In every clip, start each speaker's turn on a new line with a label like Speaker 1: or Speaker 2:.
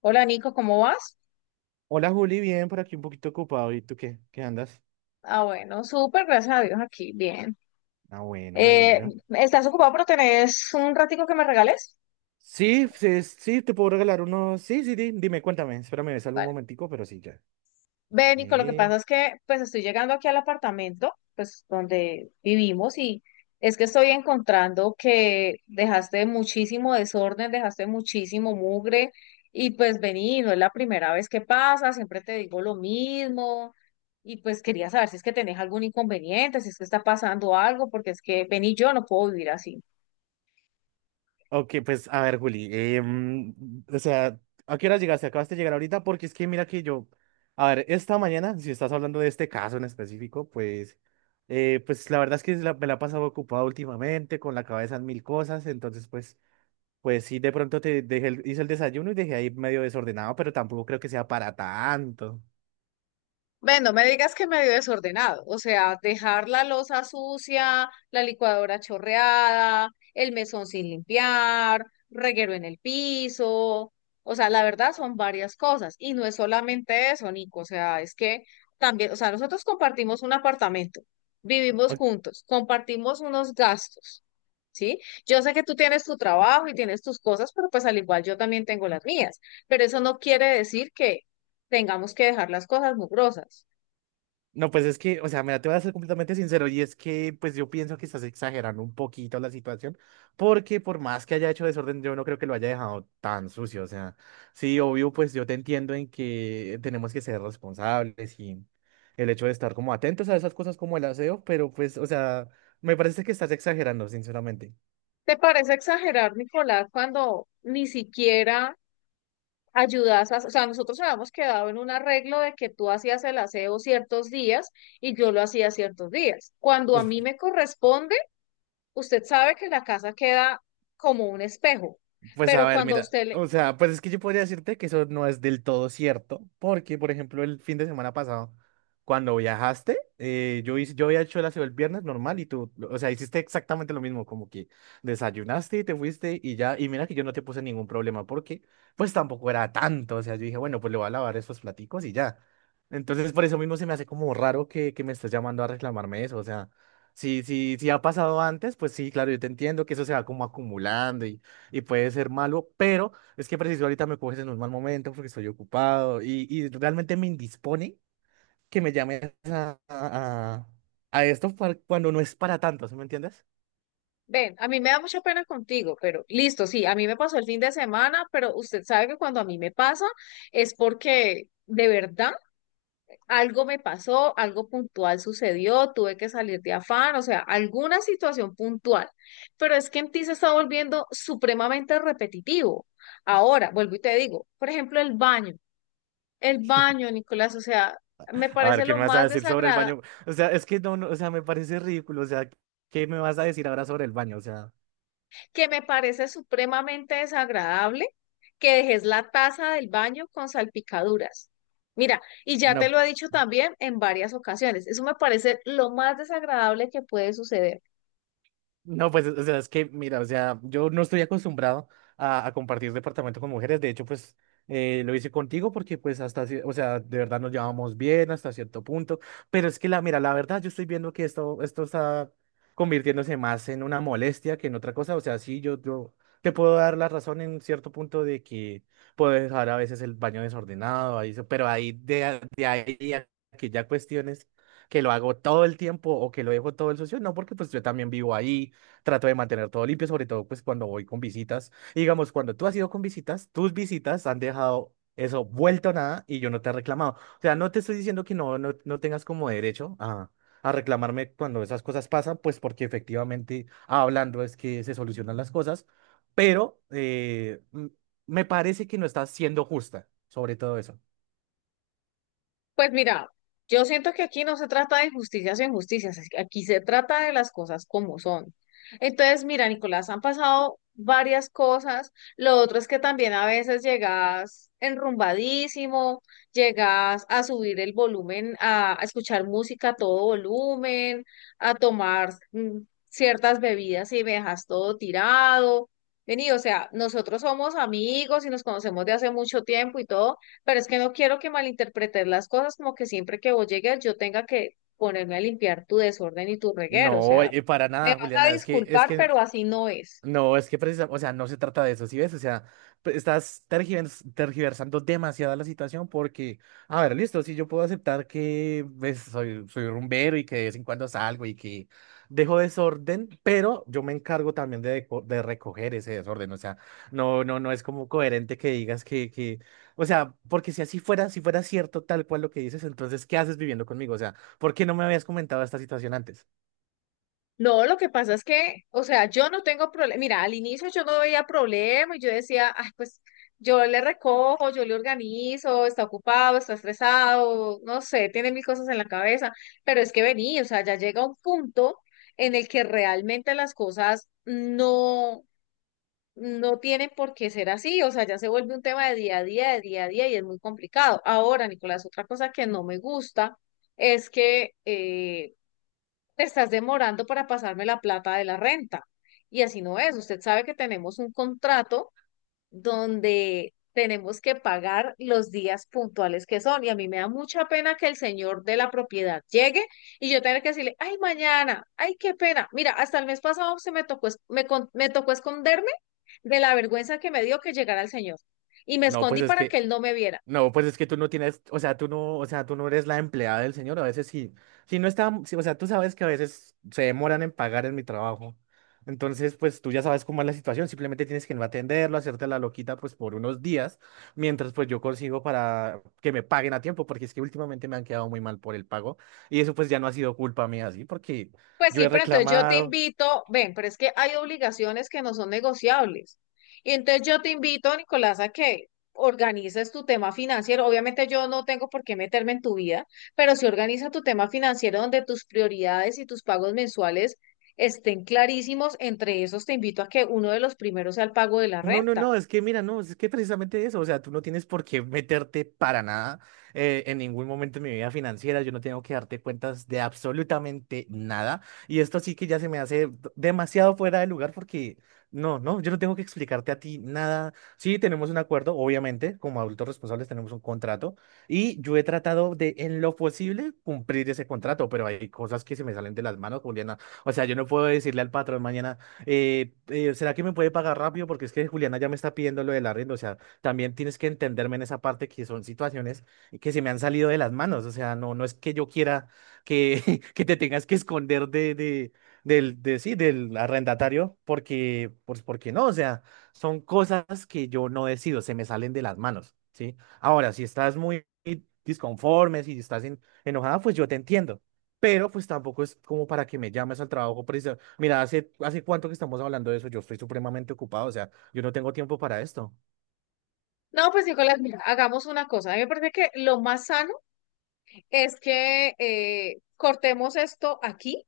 Speaker 1: Hola Nico, ¿cómo vas?
Speaker 2: Hola Juli, bien, por aquí un poquito ocupado. ¿Y tú qué? ¿Qué andas?
Speaker 1: Ah, bueno, súper, gracias a Dios aquí, bien.
Speaker 2: Ah, bueno, me
Speaker 1: Eh,
Speaker 2: alegra.
Speaker 1: ¿Estás ocupado pero tenés un ratico que me regales?
Speaker 2: Sí, sí, sí, te puedo regalar uno. Sí, sí, dime, cuéntame. Espérame, ves algún
Speaker 1: Vale.
Speaker 2: momentico, pero sí, ya.
Speaker 1: Ve, Nico, lo que
Speaker 2: Eh,
Speaker 1: pasa es que pues estoy llegando aquí al apartamento, pues donde vivimos y es que estoy encontrando que dejaste muchísimo desorden, dejaste muchísimo mugre y pues vení, no es la primera vez que pasa, siempre te digo lo mismo. Y pues quería saber si es que tenés algún inconveniente, si es que está pasando algo, porque es que vení, yo no puedo vivir así.
Speaker 2: Ok, pues a ver, Juli. O sea, ¿a qué hora llegaste? ¿Acabaste de llegar ahorita? Porque es que mira que yo. A ver, esta mañana, si estás hablando de este caso en específico, pues. Pues la verdad es que me la he pasado ocupado últimamente, con la cabeza en mil cosas. Entonces, pues. Pues sí, de pronto te dejé hice el desayuno y dejé ahí medio desordenado, pero tampoco creo que sea para tanto.
Speaker 1: Bueno, no me digas que medio desordenado, o sea, dejar la loza sucia, la licuadora chorreada, el mesón sin limpiar, reguero en el piso, o sea, la verdad son varias cosas y no es solamente eso, Nico, o sea, es que también, o sea, nosotros compartimos un apartamento, vivimos
Speaker 2: O-
Speaker 1: juntos, compartimos unos gastos, ¿sí? Yo sé que tú tienes tu trabajo y tienes tus cosas, pero pues al igual yo también tengo las mías, pero eso no quiere decir que tengamos que dejar las cosas mugrosas.
Speaker 2: No, pues es que, o sea, mira, te voy a ser completamente sincero y es que, pues yo pienso que estás exagerando un poquito la situación, porque por más que haya hecho desorden, yo no creo que lo haya dejado tan sucio. O sea, sí, obvio, pues yo te entiendo en que tenemos que ser responsables y el hecho de estar como atentos a esas cosas como el aseo, pero pues, o sea, me parece que estás exagerando, sinceramente.
Speaker 1: ¿Te parece exagerar, Nicolás, cuando ni siquiera ayudas a... O sea, nosotros habíamos quedado en un arreglo de que tú hacías el aseo ciertos días y yo lo hacía ciertos días. Cuando a mí me corresponde, usted sabe que la casa queda como un espejo,
Speaker 2: Pues a
Speaker 1: pero
Speaker 2: ver,
Speaker 1: cuando a
Speaker 2: mira,
Speaker 1: usted le...
Speaker 2: o sea, pues es que yo podría decirte que eso no es del todo cierto, porque, por ejemplo, el fin de semana pasado, cuando viajaste, yo hice, yo había hecho el aseo el viernes normal y tú, o sea, hiciste exactamente lo mismo, como que desayunaste y te fuiste y ya, y mira que yo no te puse ningún problema, porque pues tampoco era tanto, o sea, yo dije, bueno, pues le voy a lavar esos platicos y ya. Entonces, por eso mismo se me hace como raro que, me estés llamando a reclamarme eso, o sea, si, si ha pasado antes, pues sí, claro, yo te entiendo que eso se va como acumulando y puede ser malo, pero es que preciso ahorita me coges en un mal momento porque estoy ocupado y realmente me indispone que me llames a esto para- cuando no es para tanto, ¿sí me entiendes?
Speaker 1: Ven, a mí me da mucha pena contigo, pero listo, sí, a mí me pasó el fin de semana, pero usted sabe que cuando a mí me pasa es porque... De verdad, algo me pasó, algo puntual sucedió, tuve que salir de afán, o sea, alguna situación puntual. Pero es que en ti se está volviendo supremamente repetitivo. Ahora, vuelvo y te digo, por ejemplo, el baño. El baño, Nicolás, o sea, me
Speaker 2: A ver,
Speaker 1: parece
Speaker 2: ¿qué
Speaker 1: lo
Speaker 2: me vas a
Speaker 1: más
Speaker 2: decir sobre el
Speaker 1: desagradable,
Speaker 2: baño? O sea, es que no, no, o sea, me parece ridículo, o sea, ¿qué me vas a decir ahora sobre el baño? O sea,
Speaker 1: que me parece supremamente desagradable que dejes la taza del baño con salpicaduras. Mira, y ya te
Speaker 2: no.
Speaker 1: lo he dicho también en varias ocasiones, eso me parece lo más desagradable que puede suceder.
Speaker 2: No, pues, o sea, es que, mira, o sea, yo no estoy acostumbrado a compartir departamento con mujeres. De hecho, pues, lo hice contigo porque, pues, hasta, o sea, de verdad nos llevamos bien hasta cierto punto. Pero es que, la, mira, la verdad, yo estoy viendo que esto está convirtiéndose más en una molestia que en otra cosa. O sea, sí, yo te puedo dar la razón en cierto punto de que puedo dejar a veces el baño desordenado, ahí, eso, pero ahí, de ahí a que ya cuestiones que lo hago todo el tiempo o que lo dejo todo el socio, no, porque, pues, yo también vivo ahí. Trato de mantener todo limpio, sobre todo pues cuando voy con visitas. Y digamos, cuando tú has ido con visitas, tus visitas han dejado eso vuelto a nada y yo no te he reclamado. O sea, no te estoy diciendo que no, no, no tengas como derecho a reclamarme cuando esas cosas pasan, pues porque efectivamente hablando es que se solucionan las cosas, pero me parece que no estás siendo justa sobre todo eso.
Speaker 1: Pues mira, yo siento que aquí no se trata de injusticias o injusticias, es que aquí se trata de las cosas como son. Entonces, mira, Nicolás, han pasado varias cosas. Lo otro es que también a veces llegas enrumbadísimo, llegas a subir el volumen, a escuchar música a todo volumen, a tomar ciertas bebidas y me dejas todo tirado. Vení, o sea, nosotros somos amigos y nos conocemos de hace mucho tiempo y todo, pero es que no quiero que malinterpretes las cosas como que siempre que vos llegues yo tenga que ponerme a limpiar tu desorden y tu reguero. O
Speaker 2: No,
Speaker 1: sea,
Speaker 2: para
Speaker 1: me
Speaker 2: nada,
Speaker 1: vas a
Speaker 2: Juliana, es
Speaker 1: disculpar,
Speaker 2: que...
Speaker 1: pero así no es.
Speaker 2: No, es que precisamente, o sea, no se trata de eso, ¿sí ves? O sea, estás tergiversando demasiado la situación porque, a ver, listo, si yo puedo aceptar que ves soy, soy rumbero y que de vez en cuando salgo y que dejo desorden, pero yo me encargo también de recoger ese desorden, o sea, no, no, no es como coherente que digas que, o sea, porque si así fuera, si fuera cierto tal cual lo que dices, entonces, ¿qué haces viviendo conmigo? O sea, ¿por qué no me habías comentado esta situación antes?
Speaker 1: No, lo que pasa es que, o sea, yo no tengo problema. Mira, al inicio yo no veía problema y yo decía, ay, pues yo le recojo, yo le organizo, está ocupado, está estresado, no sé, tiene mil cosas en la cabeza. Pero es que vení, o sea, ya llega un punto en el que realmente las cosas no. no tienen por qué ser así, o sea, ya se vuelve un tema de día a día, de día a día y es muy complicado. Ahora, Nicolás, otra cosa que no me gusta es que te estás demorando para pasarme la plata de la renta y así no es. Usted sabe que tenemos un contrato donde tenemos que pagar los días puntuales que son. Y a mí me da mucha pena que el señor de la propiedad llegue y yo tenga que decirle, ay, mañana, ay, qué pena. Mira, hasta el mes pasado se me tocó, me tocó esconderme de la vergüenza que me dio que llegara el señor. Y me
Speaker 2: No, pues
Speaker 1: escondí
Speaker 2: es
Speaker 1: para
Speaker 2: que.
Speaker 1: que él no me viera.
Speaker 2: No, pues es que tú no tienes, o sea, tú no, o sea, tú no eres la empleada del señor, a veces sí, si no está, sí, o sea, tú sabes que a veces se demoran en pagar en mi trabajo. Entonces, pues tú ya sabes cómo es la situación, simplemente tienes que no atenderlo, hacerte la loquita pues por unos días, mientras pues yo consigo para que me paguen a tiempo, porque es que últimamente me han quedado muy mal por el pago y eso pues ya no ha sido culpa mía, así, porque
Speaker 1: Pues
Speaker 2: yo
Speaker 1: sí,
Speaker 2: he
Speaker 1: pero entonces yo te
Speaker 2: reclamado.
Speaker 1: invito, ven, pero es que hay obligaciones que no son negociables. Y entonces yo te invito, Nicolás, a que organices tu tema financiero. Obviamente yo no tengo por qué meterme en tu vida, pero sí organiza tu tema financiero donde tus prioridades y tus pagos mensuales estén clarísimos. Entre esos te invito a que uno de los primeros sea el pago de la
Speaker 2: No, no,
Speaker 1: renta.
Speaker 2: no, es que mira, no, es que precisamente eso, o sea, tú no tienes por qué meterte para nada en ningún momento de mi vida financiera, yo no tengo que darte cuentas de absolutamente nada, y esto sí que ya se me hace demasiado fuera de lugar porque, no, no, yo no tengo que explicarte a ti nada, sí, tenemos un acuerdo, obviamente, como adultos responsables tenemos un contrato, y yo he tratado de, en lo posible, cumplir ese contrato, pero hay cosas que se me salen de las manos, Juliana, o sea, yo no puedo decirle al patrón mañana ¿será que me puede pagar rápido? Porque es que Juliana ya me está pidiendo lo del arriendo. O sea, también tienes que entenderme en esa parte que son situaciones que se me han salido de las manos. O sea, no, no es que yo quiera que, que te tengas que esconder de, de, sí, del arrendatario, porque, pues, porque no. O sea, son cosas que yo no decido, se me salen de las manos, ¿sí? Ahora, si estás muy disconforme, si estás enojada, pues yo te entiendo. Pero pues tampoco es como para que me llames al trabajo preci- Mira, hace, hace cuánto que estamos hablando de eso, yo estoy supremamente ocupado, o sea, yo no tengo tiempo para esto.
Speaker 1: No, pues Nicolás, mira, hagamos una cosa. A mí me parece que lo más sano es que cortemos esto aquí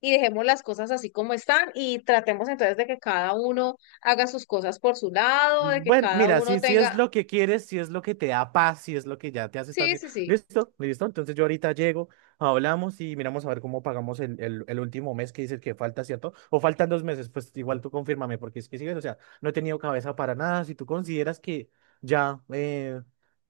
Speaker 1: y dejemos las cosas así como están y tratemos entonces de que cada uno haga sus cosas por su lado, de
Speaker 2: Mm,
Speaker 1: que
Speaker 2: bueno,
Speaker 1: cada
Speaker 2: mira,
Speaker 1: uno
Speaker 2: si, si es
Speaker 1: tenga,
Speaker 2: lo que quieres, si es lo que te da paz, si es lo que ya te hace estar
Speaker 1: sí,
Speaker 2: bien.
Speaker 1: sí, sí.
Speaker 2: Listo, listo. Entonces yo ahorita llego, hablamos y miramos a ver cómo pagamos el último mes que dices que falta, ¿cierto? O faltan dos meses, pues igual tú confírmame, porque es que sigues, o sea, no he tenido cabeza para nada. Si tú consideras que ya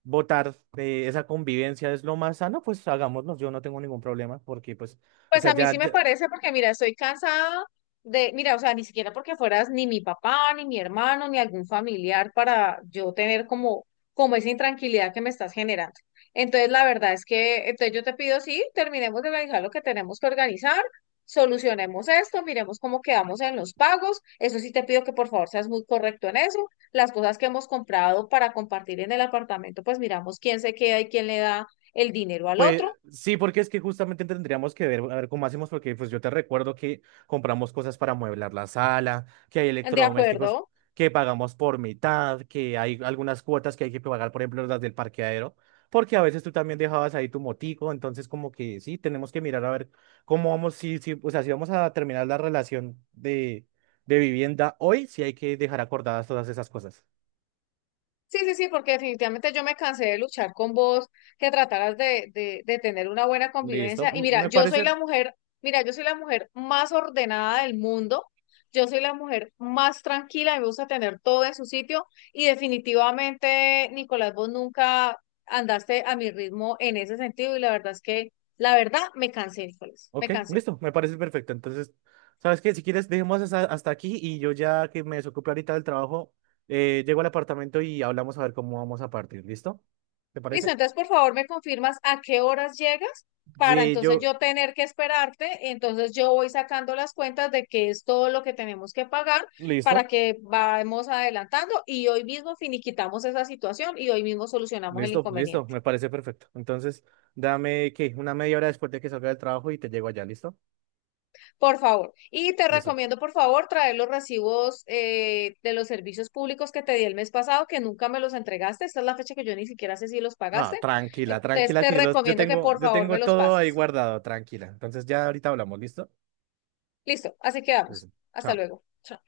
Speaker 2: votar esa convivencia es lo más sano, pues hagámoslo, yo no tengo ningún problema, porque pues... O
Speaker 1: Pues
Speaker 2: sea,
Speaker 1: a mí sí
Speaker 2: ya,
Speaker 1: me
Speaker 2: ya-
Speaker 1: parece porque, mira, estoy cansada de, mira, o sea, ni siquiera porque fueras ni mi papá, ni mi hermano, ni algún familiar para yo tener como, como esa intranquilidad que me estás generando. Entonces, la verdad es que, entonces yo te pido, sí, terminemos de organizar lo que tenemos que organizar, solucionemos esto, miremos cómo quedamos en los pagos. Eso sí te pido que por favor seas muy correcto en eso. Las cosas que hemos comprado para compartir en el apartamento, pues miramos quién se queda y quién le da el dinero al
Speaker 2: Pues
Speaker 1: otro.
Speaker 2: sí, porque es que justamente tendríamos que ver, a ver cómo hacemos, porque pues yo te recuerdo que compramos cosas para amueblar la sala, que hay
Speaker 1: ¿De
Speaker 2: electrodomésticos
Speaker 1: acuerdo?
Speaker 2: que pagamos por mitad, que hay algunas cuotas que hay que pagar, por ejemplo, las del parqueadero, porque a veces tú también dejabas ahí tu motico, entonces como que sí, tenemos que mirar a ver cómo vamos, si, si, o sea, si vamos a terminar la relación de vivienda hoy, sí hay que dejar acordadas todas esas cosas.
Speaker 1: Sí, sí, sí, porque definitivamente yo me cansé de luchar con vos, que trataras de, de tener una buena convivencia.
Speaker 2: Listo,
Speaker 1: Y mira,
Speaker 2: me
Speaker 1: yo soy
Speaker 2: parece.
Speaker 1: la mujer, mira, yo soy la mujer más ordenada del mundo, yo soy la mujer más tranquila, me gusta tener todo en su sitio y definitivamente, Nicolás, vos nunca andaste a mi ritmo en ese sentido y la verdad es que, la verdad, me cansé, Nicolás, me
Speaker 2: Ok,
Speaker 1: cansé.
Speaker 2: listo, me parece perfecto. Entonces, ¿sabes qué? Si quieres, dejemos hasta, hasta aquí y yo ya que me desocupe ahorita del trabajo, llego al apartamento y hablamos a ver cómo vamos a partir. ¿Listo? ¿Te
Speaker 1: Listo,
Speaker 2: parece?
Speaker 1: entonces por favor me confirmas a qué horas llegas para
Speaker 2: Sí,
Speaker 1: entonces
Speaker 2: yo,
Speaker 1: yo tener que esperarte. Entonces yo voy sacando las cuentas de qué es todo lo que tenemos que pagar para
Speaker 2: listo,
Speaker 1: que vayamos adelantando y hoy mismo finiquitamos esa situación y hoy mismo solucionamos el
Speaker 2: listo, listo,
Speaker 1: inconveniente.
Speaker 2: me parece perfecto. Entonces, dame, ¿qué? Una media hora después de que salga del trabajo y te llego allá, ¿listo?
Speaker 1: Por favor. Y te
Speaker 2: Listo.
Speaker 1: recomiendo por favor traer los recibos de los servicios públicos que te di el mes pasado, que nunca me los entregaste. Esta es la fecha que yo ni siquiera sé si los
Speaker 2: Ah,
Speaker 1: pagaste.
Speaker 2: tranquila,
Speaker 1: Entonces
Speaker 2: tranquila,
Speaker 1: te
Speaker 2: que yo,
Speaker 1: recomiendo que por
Speaker 2: yo
Speaker 1: favor me
Speaker 2: tengo
Speaker 1: los
Speaker 2: todo ahí
Speaker 1: pases.
Speaker 2: guardado, tranquila. Entonces, ya ahorita hablamos, ¿listo?
Speaker 1: Listo, así quedamos.
Speaker 2: Listo.
Speaker 1: Hasta
Speaker 2: Chao.
Speaker 1: luego. Chao.